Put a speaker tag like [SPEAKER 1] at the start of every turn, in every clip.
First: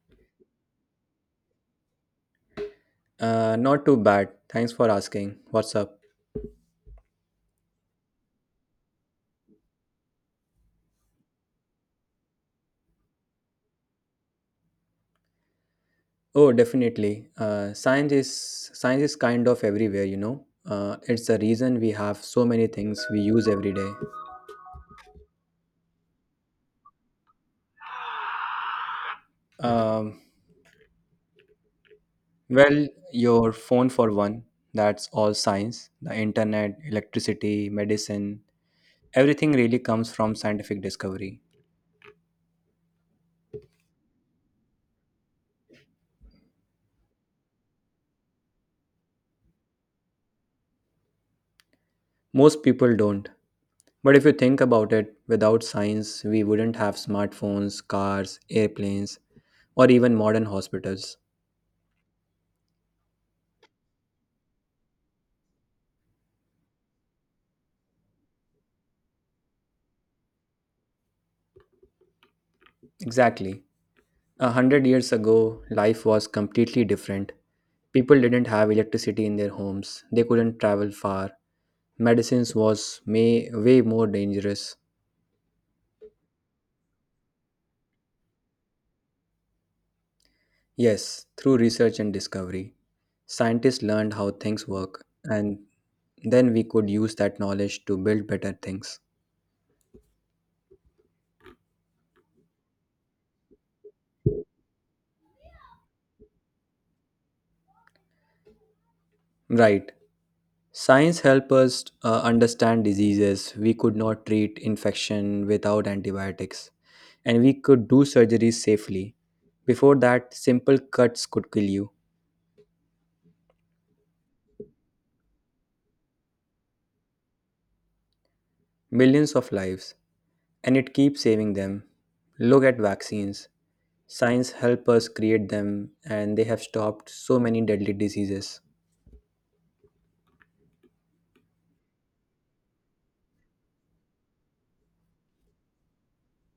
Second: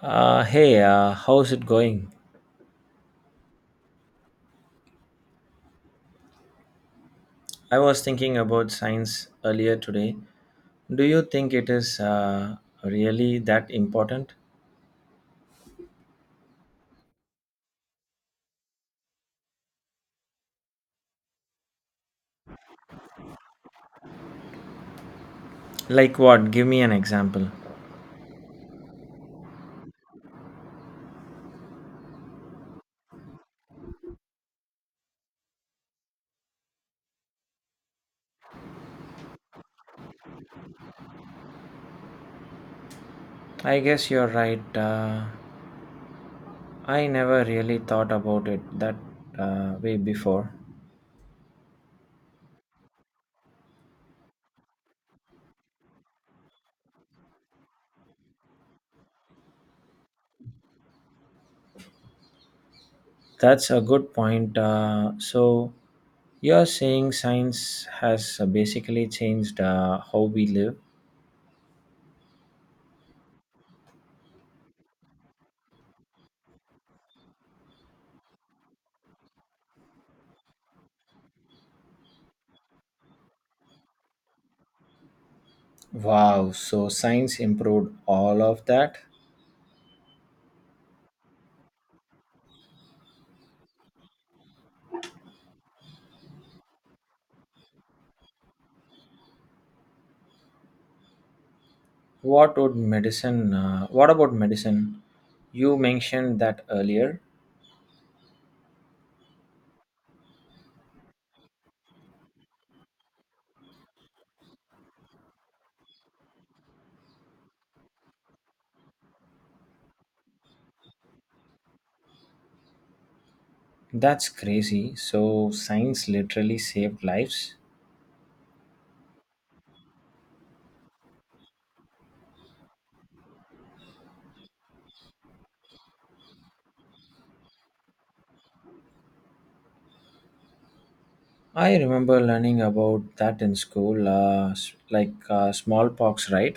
[SPEAKER 1] Hey, how's it going?
[SPEAKER 2] Not too bad. Thanks for asking. What's up?
[SPEAKER 1] I was thinking about science earlier today. Do you think it is really that important?
[SPEAKER 2] Oh, definitely. Science is kind of everywhere. It's the reason we have so many things we use every day.
[SPEAKER 1] Like what? Give me an example.
[SPEAKER 2] Um, your phone for one. That's all science. The internet, electricity, medicine, everything really comes from scientific discovery.
[SPEAKER 1] I guess you're right. I never really thought about it that way before.
[SPEAKER 2] Most people don't. But if you think about it, without science, we wouldn't have smartphones, cars, airplanes, or even modern hospitals.
[SPEAKER 1] That's a good point. So, you're saying science has basically changed how we live?
[SPEAKER 2] Exactly. 100 years ago, life was completely different. People didn't have electricity in their homes, they couldn't travel far, way more dangerous.
[SPEAKER 1] Wow, so science improved all of that?
[SPEAKER 2] Yes, through research and discovery, scientists learned how things work, and then we could use that knowledge to build better things.
[SPEAKER 1] What about medicine? You mentioned that earlier.
[SPEAKER 2] Right. Science helps us understand diseases. We could not treat infection without antibiotics, and we could do surgeries safely. Before that, simple cuts could kill you,
[SPEAKER 1] That's crazy. So, science literally saved lives.
[SPEAKER 2] millions of lives, and it keeps saving them. Look at vaccines. Science helps us create them, and they have stopped so many deadly diseases.
[SPEAKER 1] I remember learning about that in school, like smallpox, right?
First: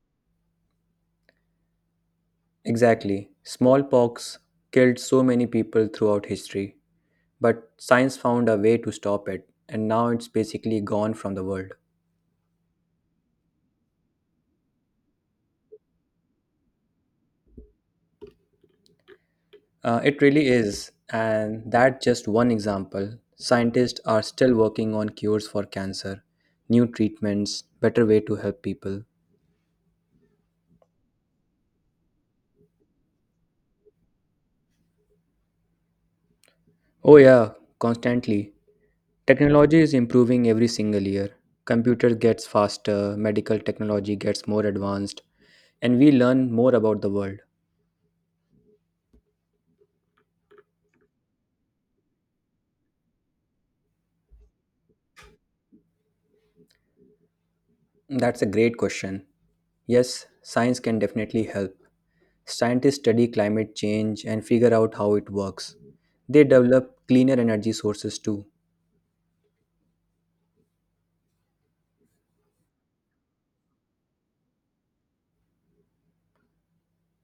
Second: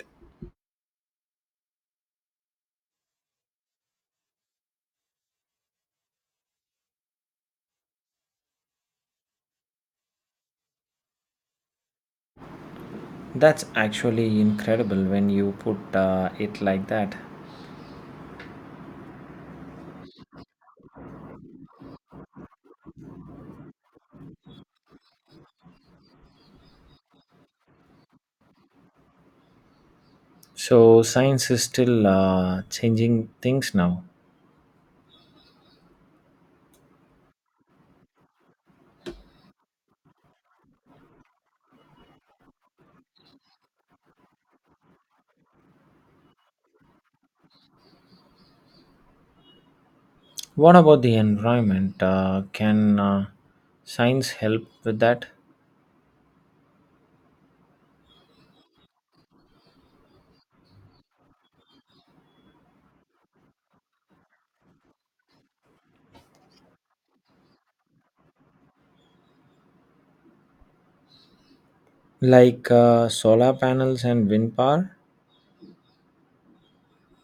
[SPEAKER 2] Exactly. Smallpox killed so many people throughout history, but science found a way to stop it, and now it's basically gone from the world.
[SPEAKER 1] That's actually incredible when you put it like that.
[SPEAKER 2] It really is, and that's just one example. Scientists are still working on cures for cancer, new treatments, better way to help people.
[SPEAKER 1] So, science is still changing things now.
[SPEAKER 2] Oh, yeah, constantly. Technology is improving every single year. Computer gets faster, medical technology gets more advanced, and we learn more about the world.
[SPEAKER 1] What about the environment? Can science help with that?
[SPEAKER 2] That's a great question. Yes, science can definitely help. Scientists study climate change and figure out how it works. They develop cleaner energy sources too.
[SPEAKER 1] Like solar panels and wind power.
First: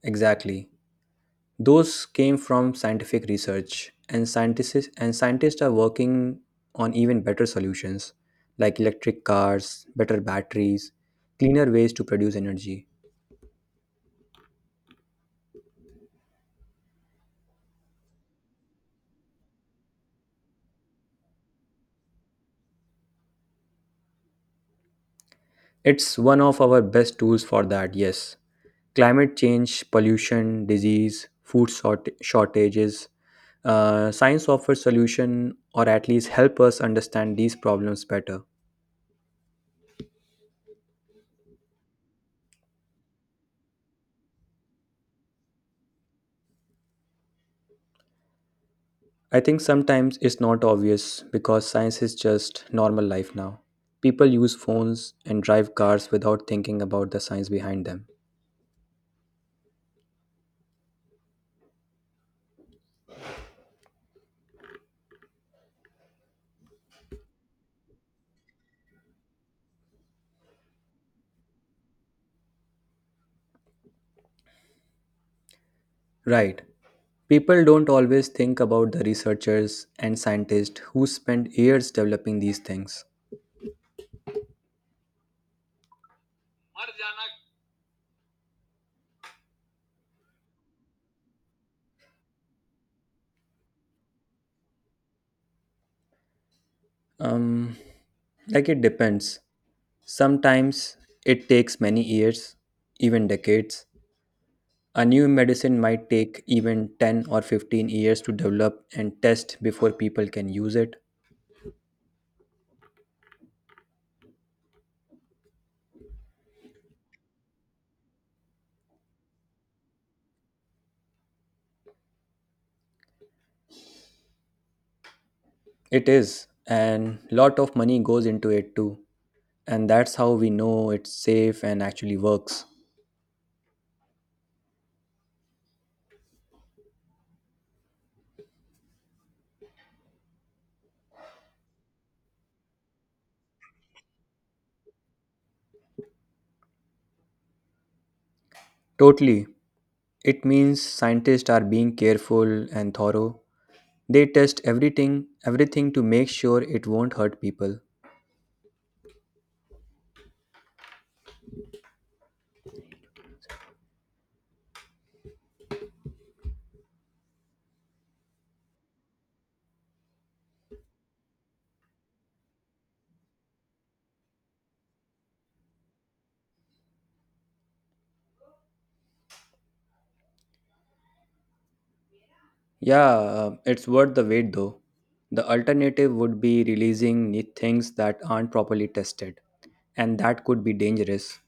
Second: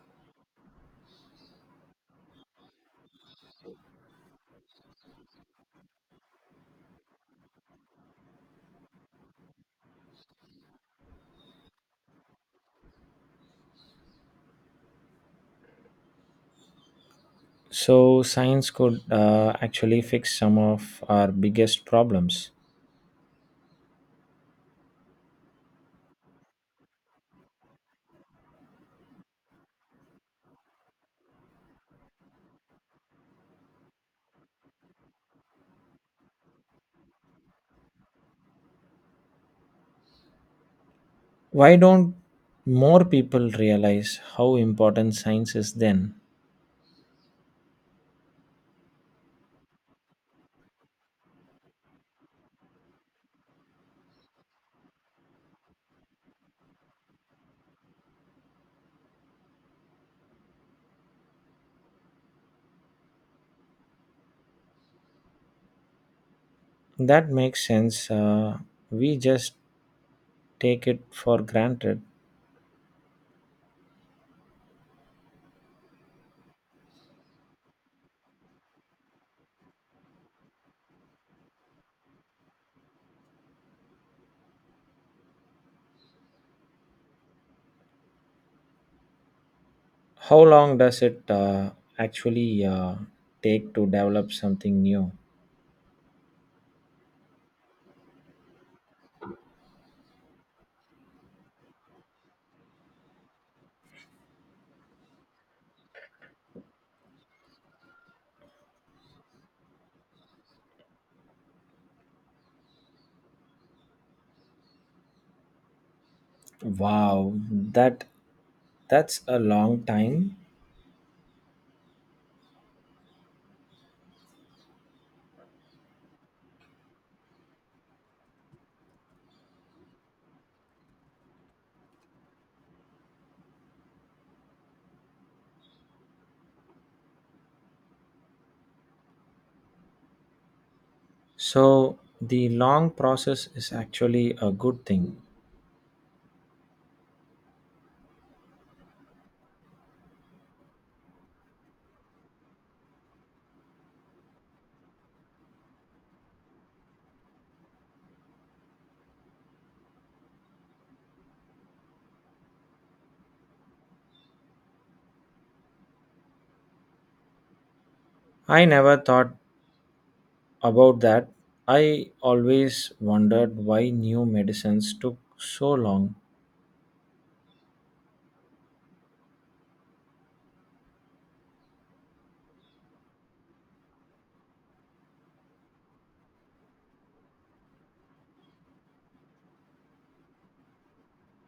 [SPEAKER 2] Exactly. Those came from scientific research, and scientists are working on even better solutions like electric cars, better batteries, cleaner ways to produce energy.
[SPEAKER 1] So, science could actually fix some of our biggest problems.
[SPEAKER 2] It's one of our best tools for that, yes. Climate change, pollution, disease, shortages. Science offers solution or at least help us understand these problems better.
[SPEAKER 1] Why don't more people realize how important science is then?
[SPEAKER 2] I think sometimes it's not obvious because science is just normal life now. People use phones and drive cars without thinking about the science behind them.
[SPEAKER 1] That makes sense. We just take it for granted.
[SPEAKER 2] Right. People don't always think about the researchers and scientists who spend years developing these things.
[SPEAKER 1] How long does it actually take to develop something new?
[SPEAKER 2] Um, it depends. Sometimes it takes many years, even decades. A new medicine might take even 10 or 15 years to develop and test before people can use it.
[SPEAKER 1] Wow, that that's a long time.
[SPEAKER 2] It is, and lot of money goes into it too. And that's how we know it's safe and actually works.
[SPEAKER 1] So the long process is actually a good thing.
[SPEAKER 2] Totally. It means scientists are being careful and thorough. They test everything to make sure it won't hurt people.
[SPEAKER 1] I never thought about that. I always wondered why new medicines took so long.
[SPEAKER 2] Yeah, it's worth the wait though. The alternative would be things that aren't properly tested, and that could be dangerous.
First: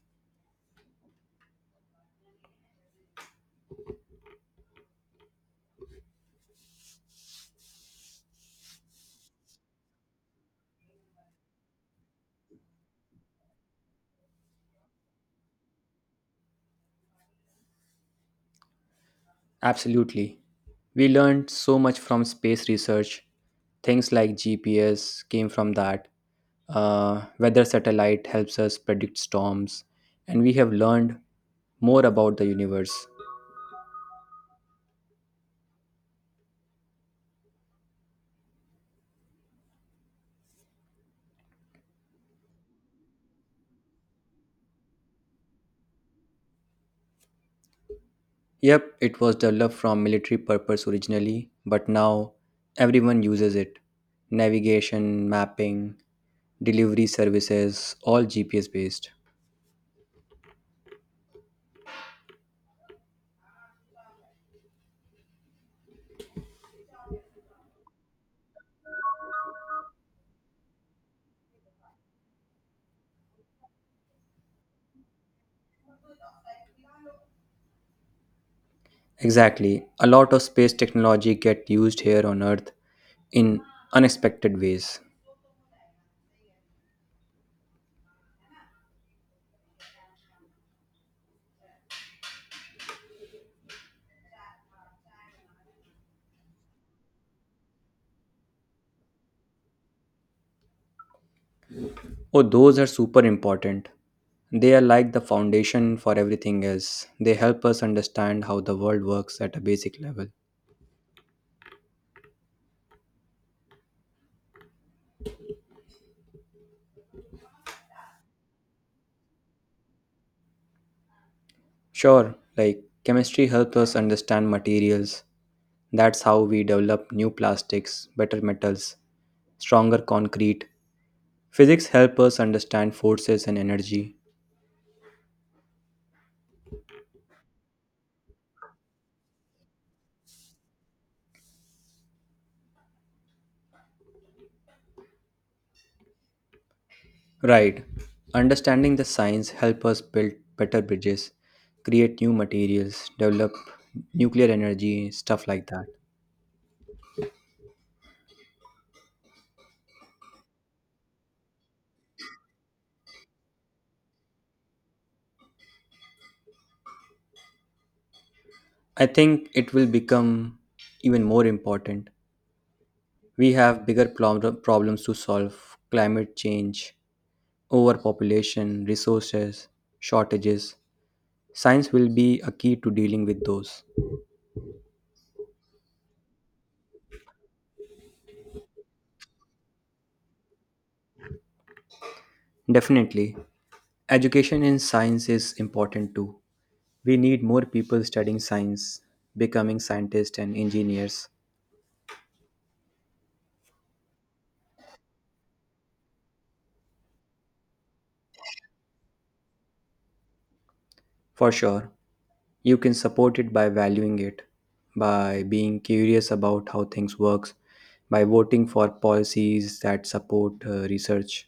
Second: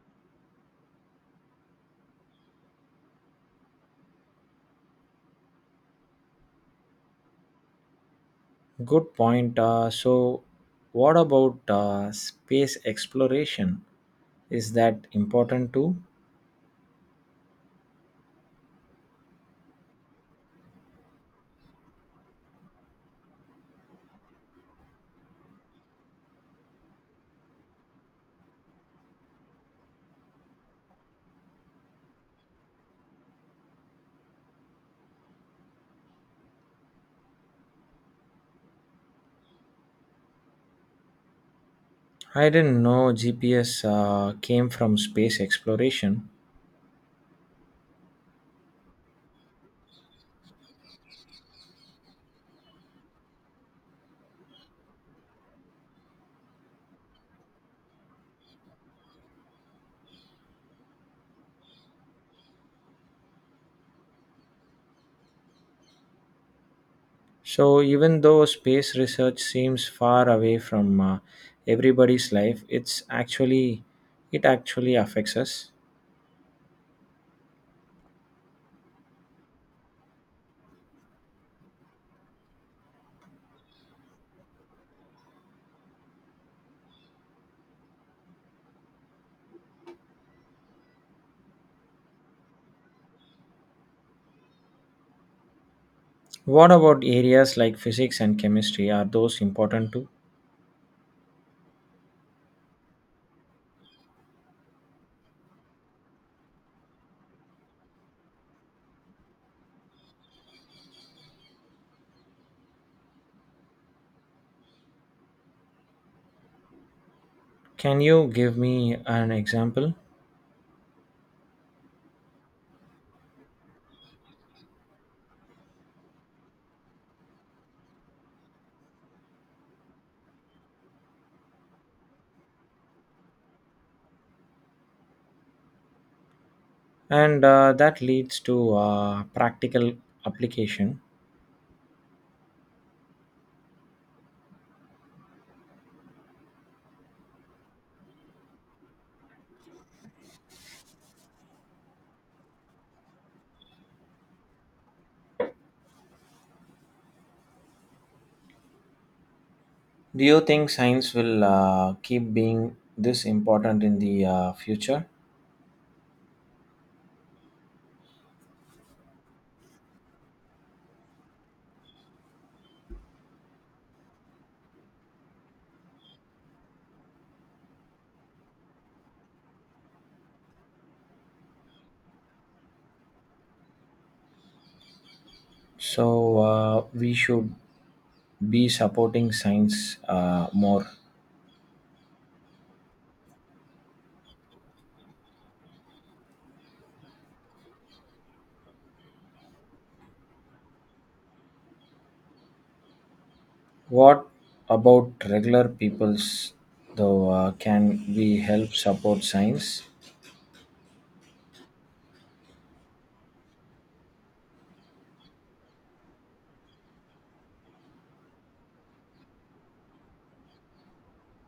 [SPEAKER 1] Good point. So, what about space exploration? Is that important too?
[SPEAKER 2] Absolutely. We learned so much from space research. Things like GPS came from that. Weather satellite helps us predict storms, and we have learned more about the universe.
[SPEAKER 1] I didn't know GPS came from space exploration.
[SPEAKER 2] Yep, it was developed from military purpose originally, but now everyone uses it. Navigation, mapping, delivery services, all GPS based.
[SPEAKER 1] So, even though space research seems far away from everybody's life, it actually affects us.
[SPEAKER 2] Exactly. A lot of space technology get used here on Earth in unexpected ways.
[SPEAKER 1] What about areas like physics and chemistry? Are those important too?
[SPEAKER 2] Oh, those are super important. They are like the foundation for everything else. They help us understand how the world works at a basic level.
[SPEAKER 1] Can you give me an example?
[SPEAKER 2] Sure, like chemistry helps us understand materials. That's how we develop new plastics, better metals, stronger concrete. Physics help us understand forces and energy.
[SPEAKER 1] And that leads to practical application.
[SPEAKER 2] Right. Understanding the science help us build better bridges, create new materials, develop nuclear energy, stuff like that.
[SPEAKER 1] Do you think science will keep being this important in the future?
[SPEAKER 2] I think it will become even more important. We have problems to solve: climate change, overpopulation, resources, shortages. Science will be a key to dealing with those.
[SPEAKER 1] So, we should be supporting science more.
[SPEAKER 2] Definitely, education in science is important too. We need more people studying science, becoming scientists and engineers.
[SPEAKER 1] What about regular peoples though? Can we help support science
[SPEAKER 2] For sure, you can support it by valuing it, by being curious about how things works, by voting for policies that support research.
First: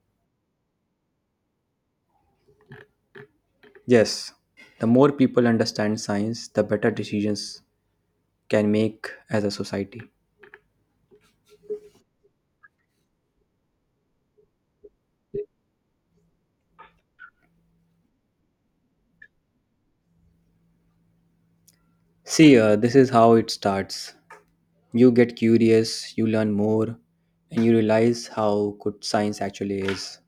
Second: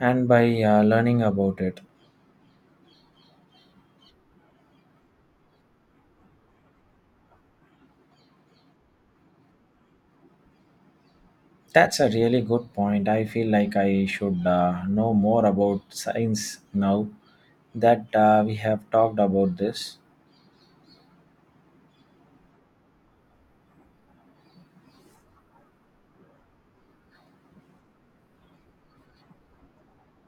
[SPEAKER 1] and by learning about it?
[SPEAKER 2] Yes, the more people understand science, the better decisions can make as a society.
[SPEAKER 1] That's a really good point. I feel like I should know more about science now that we have talked about this.
[SPEAKER 2] See, this is how it starts. You get curious, you learn more, and you realize how good science actually is.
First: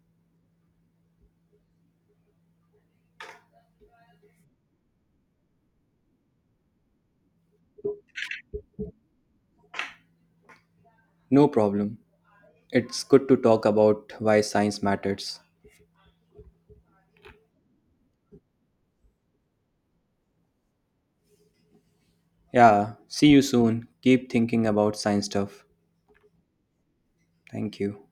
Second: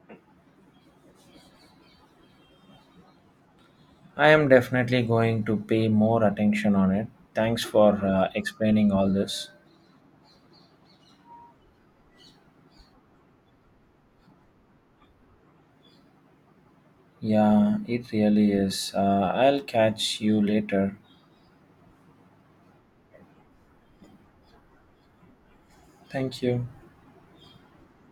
[SPEAKER 1] I am definitely going to pay more attention on it. Thanks for explaining all this.
[SPEAKER 2] No problem. It's good to talk about why science matters.
[SPEAKER 1] Yeah, it really is. I'll catch you later.
[SPEAKER 2] Yeah, see you soon. Keep thinking about science stuff.
[SPEAKER 1] Thank you.
[SPEAKER 2] Thank you.